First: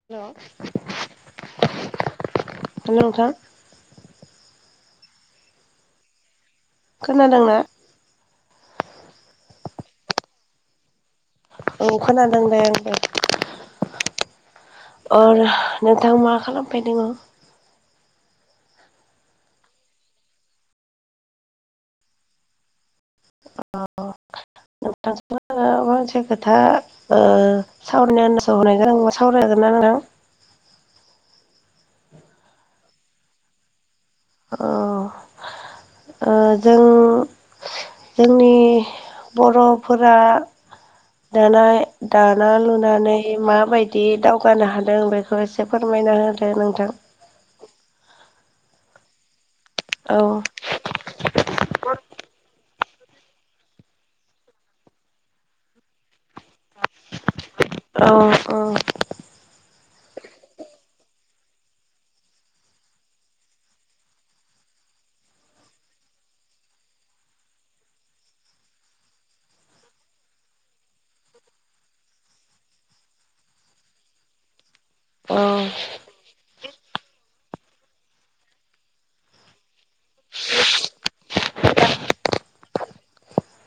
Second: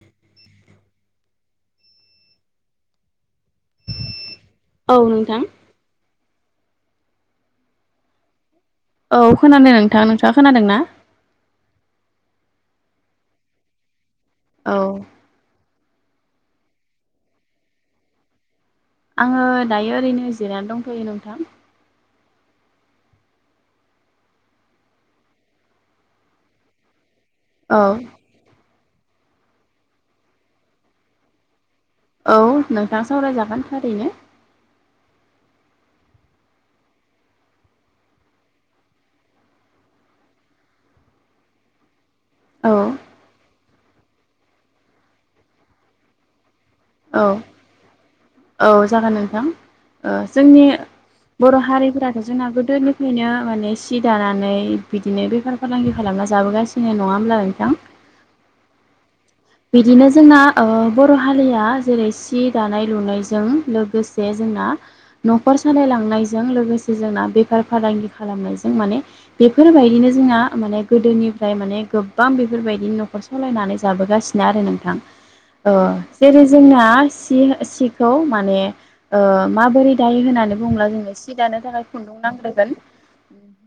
हेल' hello नोंथां। औ नोंथां। खोनादोंना? औ खोनादों नोंथां। नोंथाङा खोनादों ना? औ खोनादों दे आंबो। औ अ नोंथां मा खालामफै दङ? आङो दायो ओरैनो जिरायनानै दंथयो नोंथां। अ नोंथांजों आङो मानसे खोथा ओ औ सावरायनो आन्दासाव [unintelligible] औ नोंथां सावरायजागोन थारैनो। अ ओ जों जोंनि बर'फोरा दानाय दाना औ लुनानै इ माबायदि दावगानो हादों बेखौ एसे फोरमायना होदो नोंथां। औ औ जागोन नोंथां। ओ औ जोंनि बर' हारिफोराथ' जोंना गोदोनिफ्रायनो माने सि दानानै बिदिनो बेफार फालांगि खालामना जाबोगासिनो। नङा होमब्ला नोंथां? औ ओ बिदिनो जोंना ओ बर' हारिया जेरै सि दानाय लुनायजों लोगोसे जोंना न'खर सालायलांनायजों लोगोसे जोंना बेफार फालांगि खालामनायजों माने बेफोरबायदिनो जोंहा माने गोदोनिफ्राय माने गोबां बेफोरबायदिनो न'खर सलायनानै जाबोगासि नो आरो नोंथां औ ओ जेरै जोंना सि सिखौ माने ओ माबोरै दायो होननानै बुंब्ला जोङो सि दानो थाखाय खुन्दुं नांग्रोगोन।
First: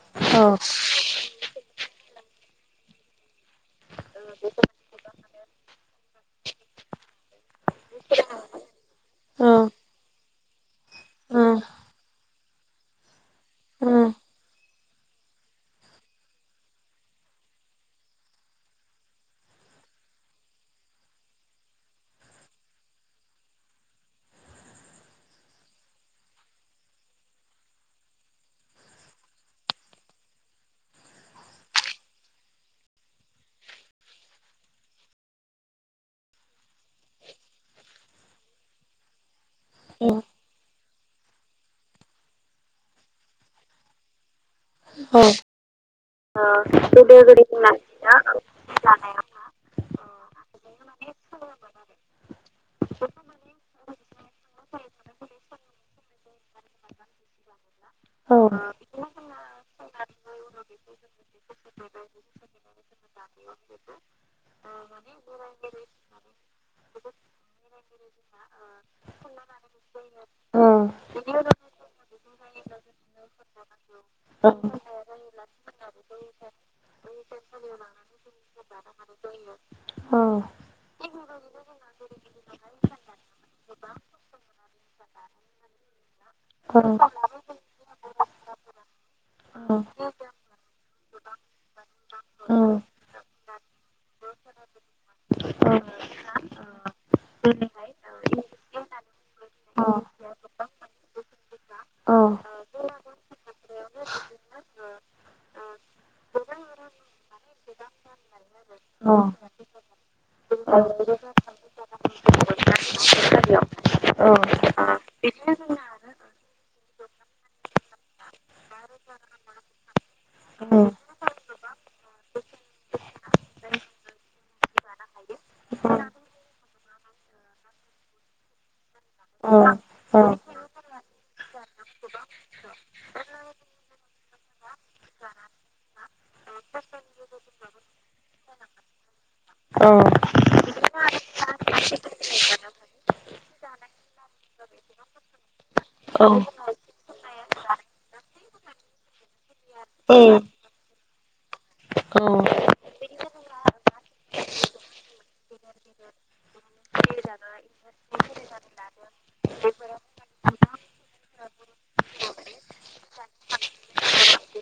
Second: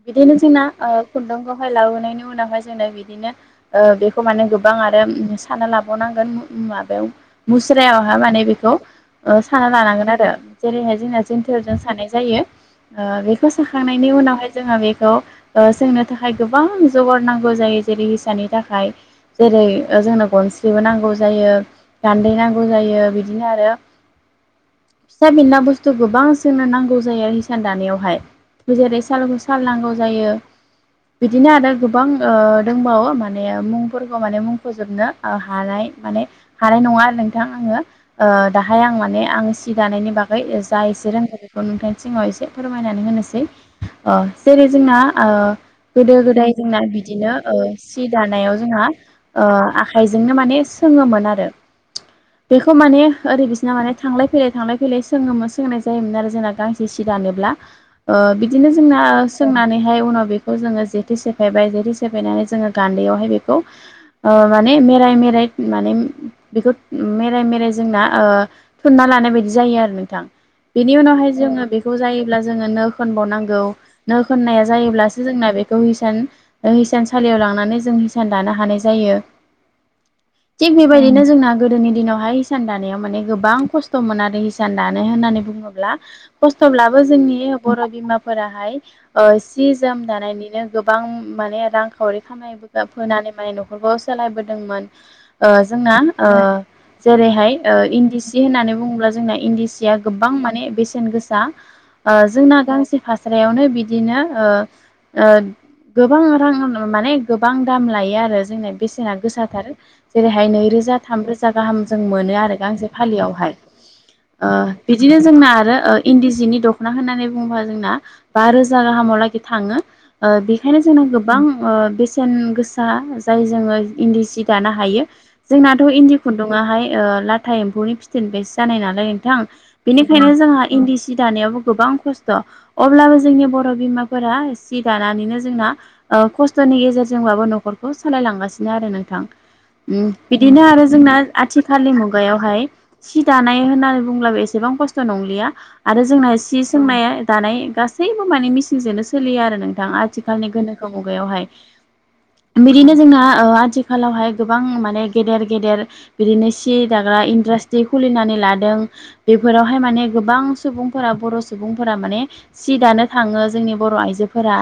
बिदिनो औ जोंना ओ खुन्दुंखौहाय लाबोनायनि उनावहाय जोंनो बिदिनो ओ बेखौ माने गोबां आरो उम थाना लाबावनांगोन मु माबायाव मुस्रायावहा माने बेखौ ओ साना लानांगोन आरो जेरैहाय जोंना औ जोन्थोरजों सानाय जायो। ओ बेखौ साखांनायनि उनावहाय जोहा बेखौ ओ सोंनो थाखाय गोबां जगार नांगौ जायो। जेरै हिसानि थाखाय जेरै ओ जोंनो गनस्रिबो नांगौ जायो गान्दै नांगौ जायो बिदिनो आरो फिसा फिनला बुस्थु गोबां जोंनो नांगौ जायो आरो हिसान दानायावहाय। जेरै सालुगु साल नांगौ जायो। बिदिनो आरो गोबां ओ दोंबावो माने मुंफोरखौ माने मुंख'जोबनो आ हानाय माने हानाय नङा आरो नोंथां आङो। ओ दाहाय आं माने आं जि दानायनि बागै ओ जा एसे रोंगौ बेखौ नोंथांनि सिगाङाव एसे फोरमायनानै होनोसै। ओ जेरै जोंना ओ गोदो गोदाय जोंना बिदिनो ओ सि दानायाव जोंहा ओ आ खाइजोंनो माने सोङोमोन आरो। बेखौ माने ओरै बिसिना माने थांलाय फैलाय थांलाय फैलाय सोङोमो सोंनाय जायोमोन आरो जोंना गां जे सि दानोब्ला ओ औ बिदिनो जोंना सोंनानैहाय उनाव बे खौ जोङो जेथे सेफायबाय जेथे सेफायनानै जोङो गान्दैयावहाय बेखौ ओ माने मेराय मेराय माने बेखौ मेराय मेराय जोंना ओ थुनना लानाय बायदि जायो आरो नोंथां। औ बेनि उनावहाय जोङो बेखौ जायोब्ला जोङो नो खोनबाव नांगौ नो औ खोन्नाया औ जाय योब्लासो जोंना बेखौ हिसान ओ हिसानसालियाव लांनानै जों हिसान दानो हानाय जायो। थिग बेबायदिनो जोंना गोदोनि दिनावहाय हिसान दानायाव माने गोबां खस्थ'मोन आरो हिसान दानाय होननानै बुं खस्थ'ब्लाबो जोंनि बर' बिमाफोराहाय सि जोम दानानैनो गोबां माने रांखावरि खाम फोनानै माने न'खरखौ सोलायबोदोंमोन जोंना जेरैहाय इन्दि सि होननानै बुङोब्ला जोंना इन्दि सिया गोबां माने बेसेन गोसा जोंना गांसे फास्रायावनो बिदिनो गोबां रां माने गोबां दाम लायो आरो जोंना बेसेना गोसाथार जेरैहाय नैरोजा थामरोजा गाहाम जों मोनो आरो गांसे फालियावहाय बिदिनो जोंना आरो इन्दि जिनि दख'ना होननानै बुङोबा जोंना बा रोजा गाहामाव लागि थाङो बेखायनो जोंना गोबां बेसेन गोसा जाय जोङो इन्दि सि दानो हायो जोंनाथ' इन्दि खुन्दुंआहाय लाथा एम्फौनि फिथोब निफ्रायसो जानाय नालाय नोंथां बेनिखायनो जोंहा इन्दि सि दानायावबो गोबां खस्थ' अब्लाबो जोंनि बर' बिमाफोरा सि दानानैनो जोंना खस्थ'नि गेजेरजोंबाबो न'खरखौ सालायलांगासिनो आरो नोंथां बिदिनो आरो जोंना आथिखालनि मुगायावहाय सि दानाय होननानै बुंब्लाबो एसेबां खस्थ' नंलिया आरो जोंना सि सोंनाय दानाय गासैबो माने मिसिनजोंनो सों सोलियो आरो नोंथां आथिखालनि गोनोखो मुगायावहाय बिदिनो जोंना आथिखालावहाय गोबां माने गेदेर गेदेर बिदिनो सि दाग्रा इन्डास्ट्रि खुलिनानै लादों बेफोरावहाय माने गोबां सुबुंफोरा बर' सुबुंफोरा माने सि दानो थाङो जोंनि बर' आइजोफोरा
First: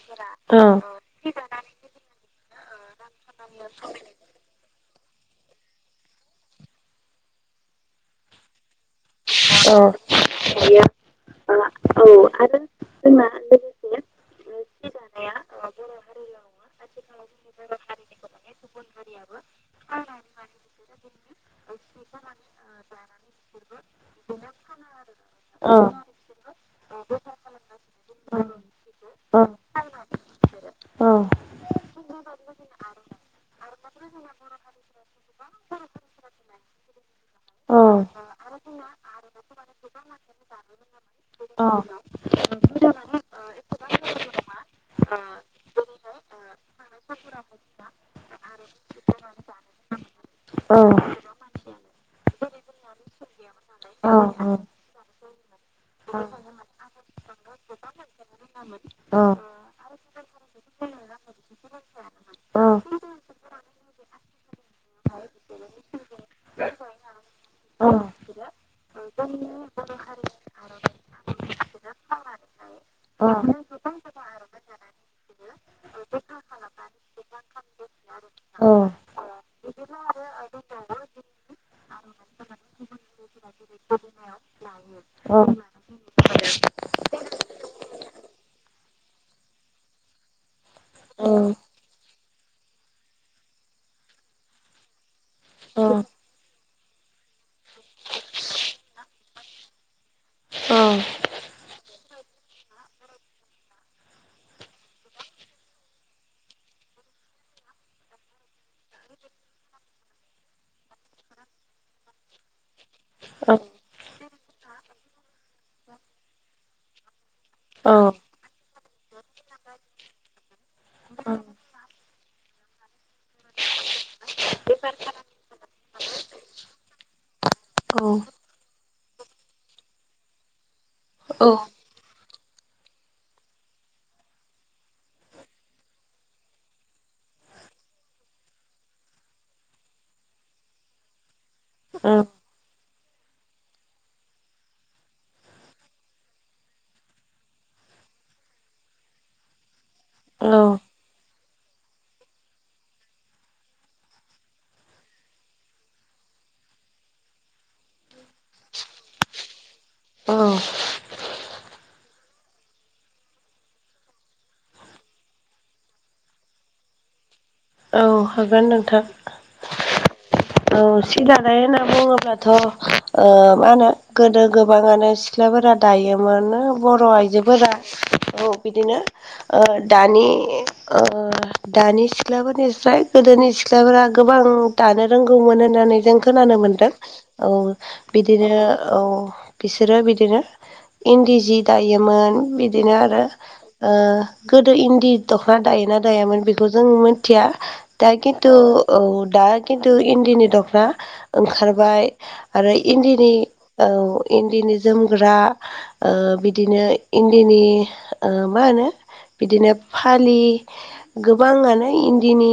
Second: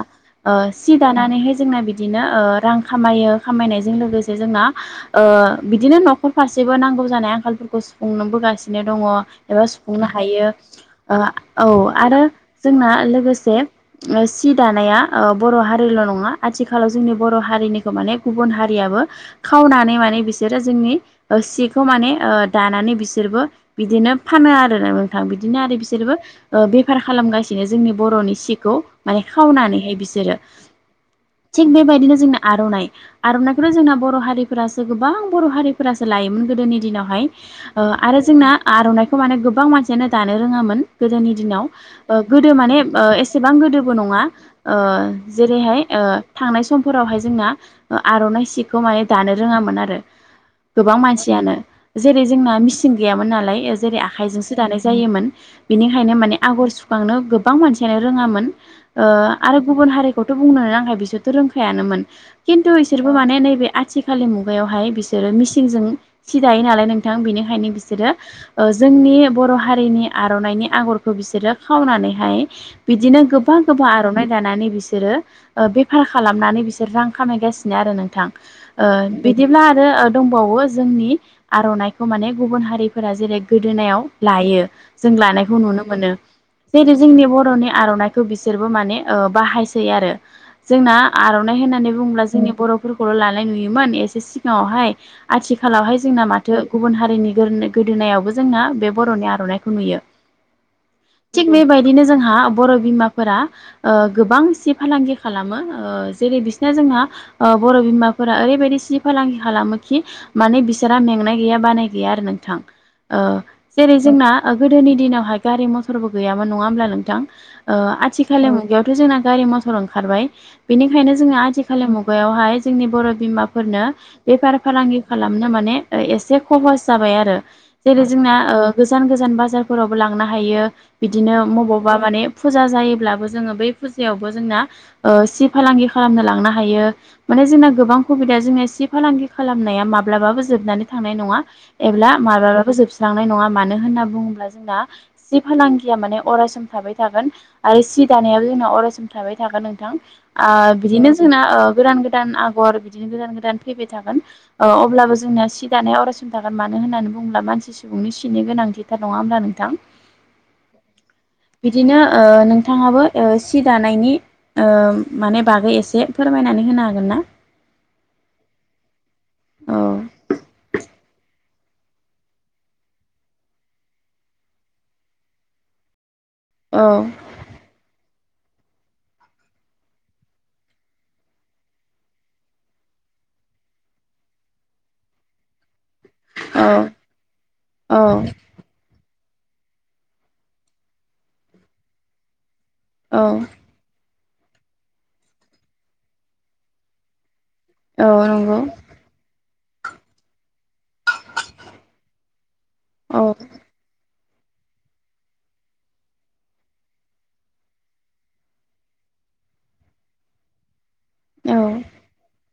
सि दानानैहाय जोंना बिदिनो रां खामायो खामायनायजों लोगोसे जोंना बिदिनो न'खर फारसेबो नांगौ जानाय आंखालफोरखौ सुफुंनोबोगासिनो दङ एबा औ औ सुफुंनो हायो औ आरो जोंना लोगोसे सि दानाया बर' हारिल' नङा आथिखालाव जोंनि बर' हारिनिखौ माने गुबुन हारियाबो खावनानै माने बिसोरो जोंनि सिखौ माने दानानै बिसोरबो बिदिनो फानो आरोना नोंथां बिदिनो आरो औ बिसोरबो बेफार खालामगासिनो जोंनि बर'नि सिखौ माने खावनानैहाय बिसोरो थिग बेबायदिनो जोंनि आर'नाइ आर'नाइखौथ' जोंना बर' हारिफोरासो गोबां बर' हारिफोरासो लायोमोन गोदोनि दिनावहाय आरो जोंना आर'नाइखौ माने गोबां मानसियानो दानो रोङामोन गोदोनि दिनाव गोदो माने रोङामोन एसेबां गोदोबो नङा जेरैहाय थांनाय समफोरावहाय जोंना आर'नाइ सिखौ माने दानो रोङामोन आरो गोबां मानसियानो जेरै जोंना मेचिन गैयामोन नालाय जेरै दानाया आखाइजोंसो दानाय जायोमोन बिनिखायनो माने बेनिखायनो आगर सुखांनो गोबां मानसियानो रोङामोन बिदिनो गोबां आरो गुबुन हारिखौथ' बुंनो नाङा बिसोरथ' रोंखायानोमोन खिन्थु बिसोरबो माने नैबे आथिखालनि मुगायावहाय बिसोरो मिसिनजों सि दायो नालाय नोंथां बेनिखायनो बिसोरो आर'नाइ जोंनि बर' हारिनि आर'नाइनि आगरखौ बिसोरो खावनानैहाय बिदिनो गोबा दानानै गोबा आर'नाइ दानानै बिसोरो बेफार खालामनानै बिसोर रां खामायगासिनो आरो नोंथां औ बिदिब्ला आरो दंबावो जोंनि आर'नाइखौ माने गुबुन हारिफोरा जेरै गोदोनायाव लायो जों लानायखौ नुनो मोनो जेरै जोंनि बर'नि आर'नाइखौ बिसोरबो माने बाहायसै आरो जोंना आर'नाइ होननानै बुंब्ला जोंनि बर'फोरखौल' लानाय नुयोमोन एसे सिगाङावहाय आथिखालावहाय जोंना मा दो गुबुन हारिनि गोदो गोदोनायावबो जोंना बे बर'नि आर'नाखौ नुयो औ थिग बेबायदिनो जोंहा बर' बिमाफोरा ओ गोबांसि फालांगि खालामो जेरै बि दिनो जोंना बर' बिमाफोरा ओरैबायदि सि फालांगि खालामो खि माने बिसोरा मेंनाय गैया बानाय गैया आरो नोंथां ओ जेरै जोंना गोदोनि दिनावहाय गारि मथरबो गैयामोन नङा होमब्ला नोंथां ओ आथिखालनि मुगायावथ' जोंना गारि मथर ओंखारबाय बेनिखायनो जोङा आथिखालनि मुगायावहाय जोंनि बर' बिमाफोरनो बेफार फालांगि खालामनो माने एसे खहस जाबाय आरो जेरै जोंना ओ गोजान गोजान बाजारफोरावबो लांनो हायो। बिदिनो बबावबा माने फुजा जायोब्लाबो जोङो बै फुजायावबो जोंना ओ सि फालांगि खालामनो लांनो हायो माने जोंना गोबां सुबिदा जोंनि सि फालांगि खालामनाया माब्लाबाबो जोबनानै थांनाय नङा एब्ला औ माब्लाबााबो जोबस्रांनाय नङा मानो होनना बुङोब्ला जोंना जि फालांगिया माने अरायसम थाबाय थागोन आरो सि दानायाबो जोंना अरायसम थाबाय थागोन नोंथां ओ औ बिदिनो जोंना ओ गोदान गोदान आगर बिदिनो गोदान गोदान फैबाय थागोन ओ अब्लाबो जोंना सि दानाया अरायसम थागोन मानो होननानै बुङोब्ला मानसि सुबुंनि सिनि गोनांथिथार नङा होमब्ला नोंथां अ बिदिनो ओ नोंथाङाबो ओ सि दानायनि माने बागै एसे फोरमायनानै होनो हागोन ना औ हागोन नोंथां औ औ सिदा [unintelligible] होनना बुङोब्लाथ' ओ मा होनो गोदो गोबाङानो सिख्लाफोरा दायोमोन औ बर' आइजोफोरा औ बिदिनो ओ दानि ओ दानि सिख्लाफोरनिफ्राय गोदोनि सिख्लाफोरा गोबां दानो रोंगौमोन होननानै जों खोनानो औ मोनदों औ औ बिदिनो औ बिसोरो बिदिनो इन्दि जि दायोमोन बिदिनो आरो औ गोदो इन्दि दख'ना दायोना दायामोन बेखौ जों मिथिया औ दा खिन्थु नंगौ औ दा खिन्थु इन्दिनि दखना ओंखारबाय आरो औ इन्दिनि औ इन्दिनि जोमग्रा ओ बिदिनो इन्दिनि ओ मा होनो बिदिनो फालि औ गोबाङानो इन्दिनि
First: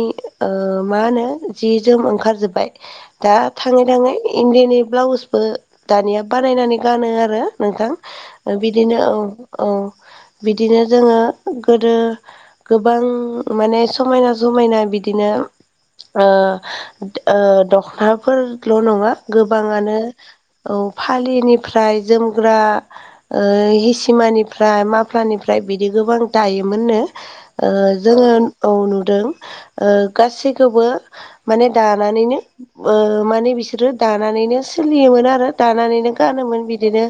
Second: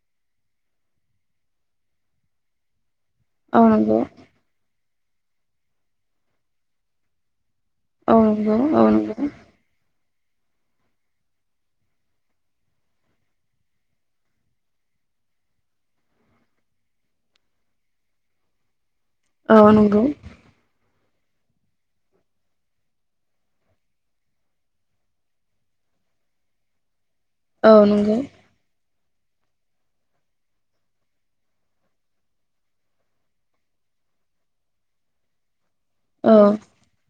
ओ मा होनो जि जोम ओंखारजोबबाय दा औ थाङै नंगौ थाङै इण्डिनि ब्लाउसबो दानिया बानायनानै गानो आरो नोंथां औ नंगौ ओ औ बिदिनो नंगौ औ औ बिदिनो जोङो गोदो गोबां माने समायना समायना बादिनो ओ ओ दखनाफोरल' नङा औ गोबाङानो नंगौ औ फालिनिफ्राय जोमग्रा हिसिमानिफ्राय माफ्लानिफ्राय बिदि गोबां दायोमोननो ओ औ नंगौ जोङो औ नुदों ओ गासैखौबो माने दानानैनो ओ माने बिसोरो दानानैनो सोलियोमोन आरो दानानैनो औ गानोमोन बिदिनो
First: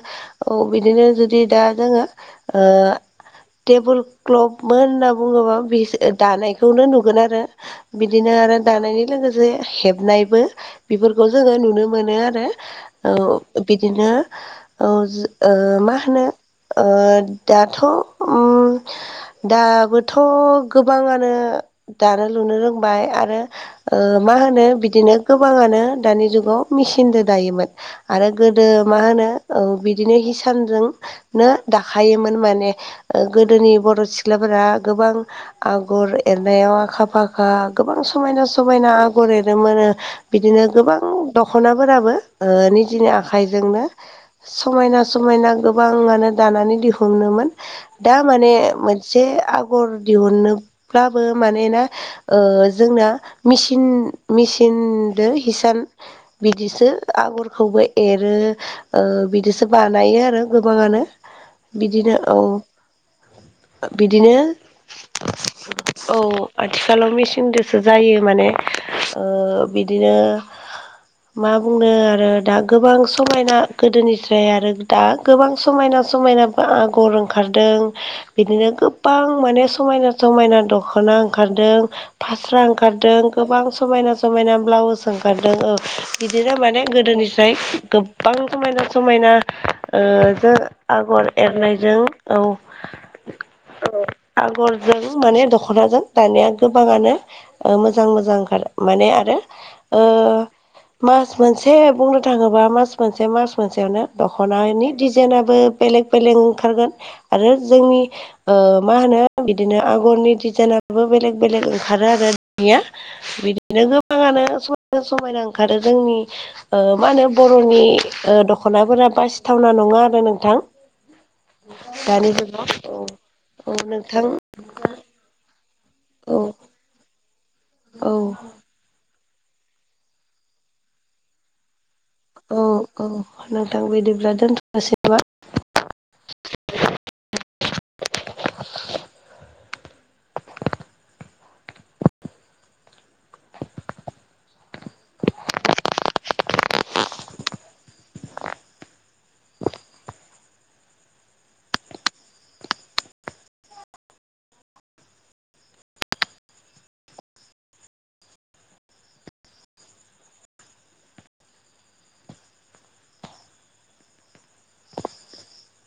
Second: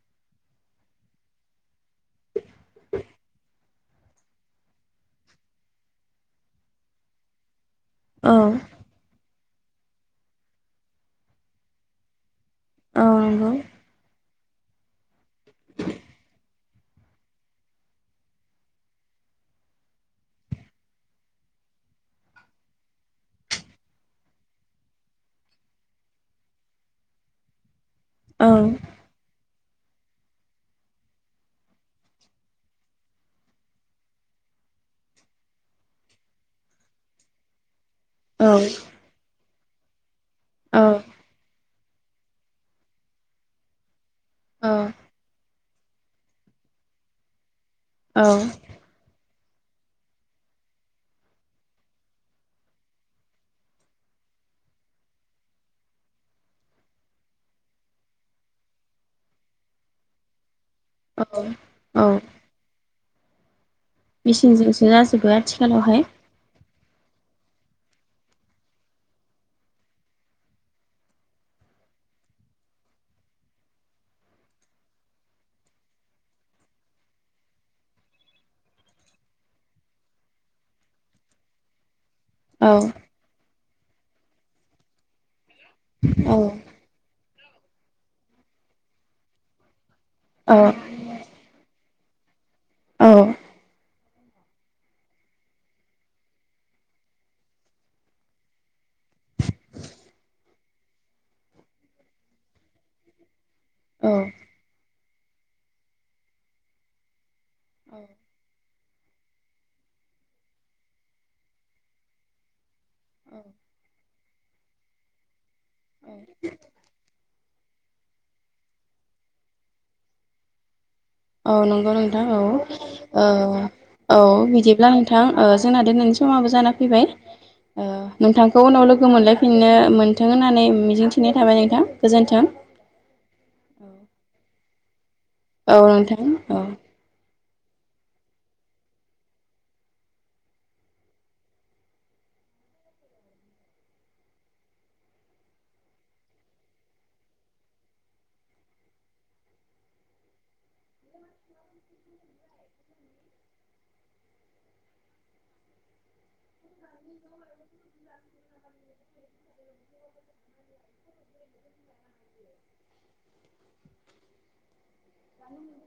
औ बिदिनो जुदि दा जोङो ओ टेबोल क्लफमोन होनना बुङोबा बि दानायखौनो नुगोन आरो बिदिनो औ आरो दानायनि लोगोसे हेबनायबो बेफोरखौ जोङो नुनो मोनो आरो औ बिदिनो औ ओ मा होनो ओ दाथ' उम दाबोथ' गोबाङानो दानो लुनो रोंबाय आरो मा होनो बिदिनो गोबाङानो दानि जुगाव मेसिनजों दायोमोन आरो गोदो औ मा होनो बिदिनो हिसानजों नो दाखायोमोन माने गोदोनि बर' सिख्लाफोरा गोबां आगर एर नायाव आखा फाखा गोबां समायना औ समायना आगर एरोमोनो बिदिनो औ गोबां दखनाफोराबो निजिनि आखाइजोंनो औ समायना समायना गोबाङानो दानानै दिहुनोमोन दा औ माने मोनसे आगर दिहुनोब्लाबो मानोना ओ जोंना मेसिन मेसिनजोंदो हिसान बिदिसो आगरखौबो एरो बेदोसो बानायो आरो गोबाङानो बिदिनो औ बिदिनो मेचिनजोंसो जाजोबो आथिखालावहाय औ आथिखालाव मेसिजोंसो जायो माने बिदिनो मा बुंनो आरो दा गोबां समायना गोदोनिस्राय आरो दा गोबां समायना समायना आगर ओंखारदों बिदिनो गोबां माने समायना समायना दख दखना ओंखारदों फास्रा औ ओंखारदों गोबां समायना समायना ब्लाउस ओंखारदों औ औ बिदिनो माने गोदोनिफ्राय गोबां समायना समायना ओ औ [unintelligible] आगर एरनायजों औ औ आगरजों माने दख दखनाजों दानाया गोबाङानो मोजां मोजां ओंखारो माने आरो मास मोनसे बुंनो थाङोबा मास मोनसे मास मोनसेयावनो औ दखनानि डिजाइनाबो बेलेग बेलेग ओंखारगोन आरो जोंनि ओ मा होनो बिदिनो आगरनि दि जोंनाबो बेलेग बेलेग ओंखारो आरो दानिया बिदिनो गोबाङानो समायना समायना ओंखारो जोंनि ओ मा होनो बर'नि दखनाफोरा बासिथावना नङा आरो नोंथां अ नंगौ नोंथां दानि औ जुगाव औ ओ औ बिदिब्ला आं नोंथां जोंना दिनैनि औ समाबो जाना फैबाय औ नोंथांखौ उनाव लोगो मोनलाय फिननो मोनथों होननानै मिजिंथिनाय थाबाय नोंथां गोजोन्थों औ औ नोंथां बिदिब्ला दोनथनोसै नामा औ नोंथां औ [inaudible] [inaudible] [inaudible]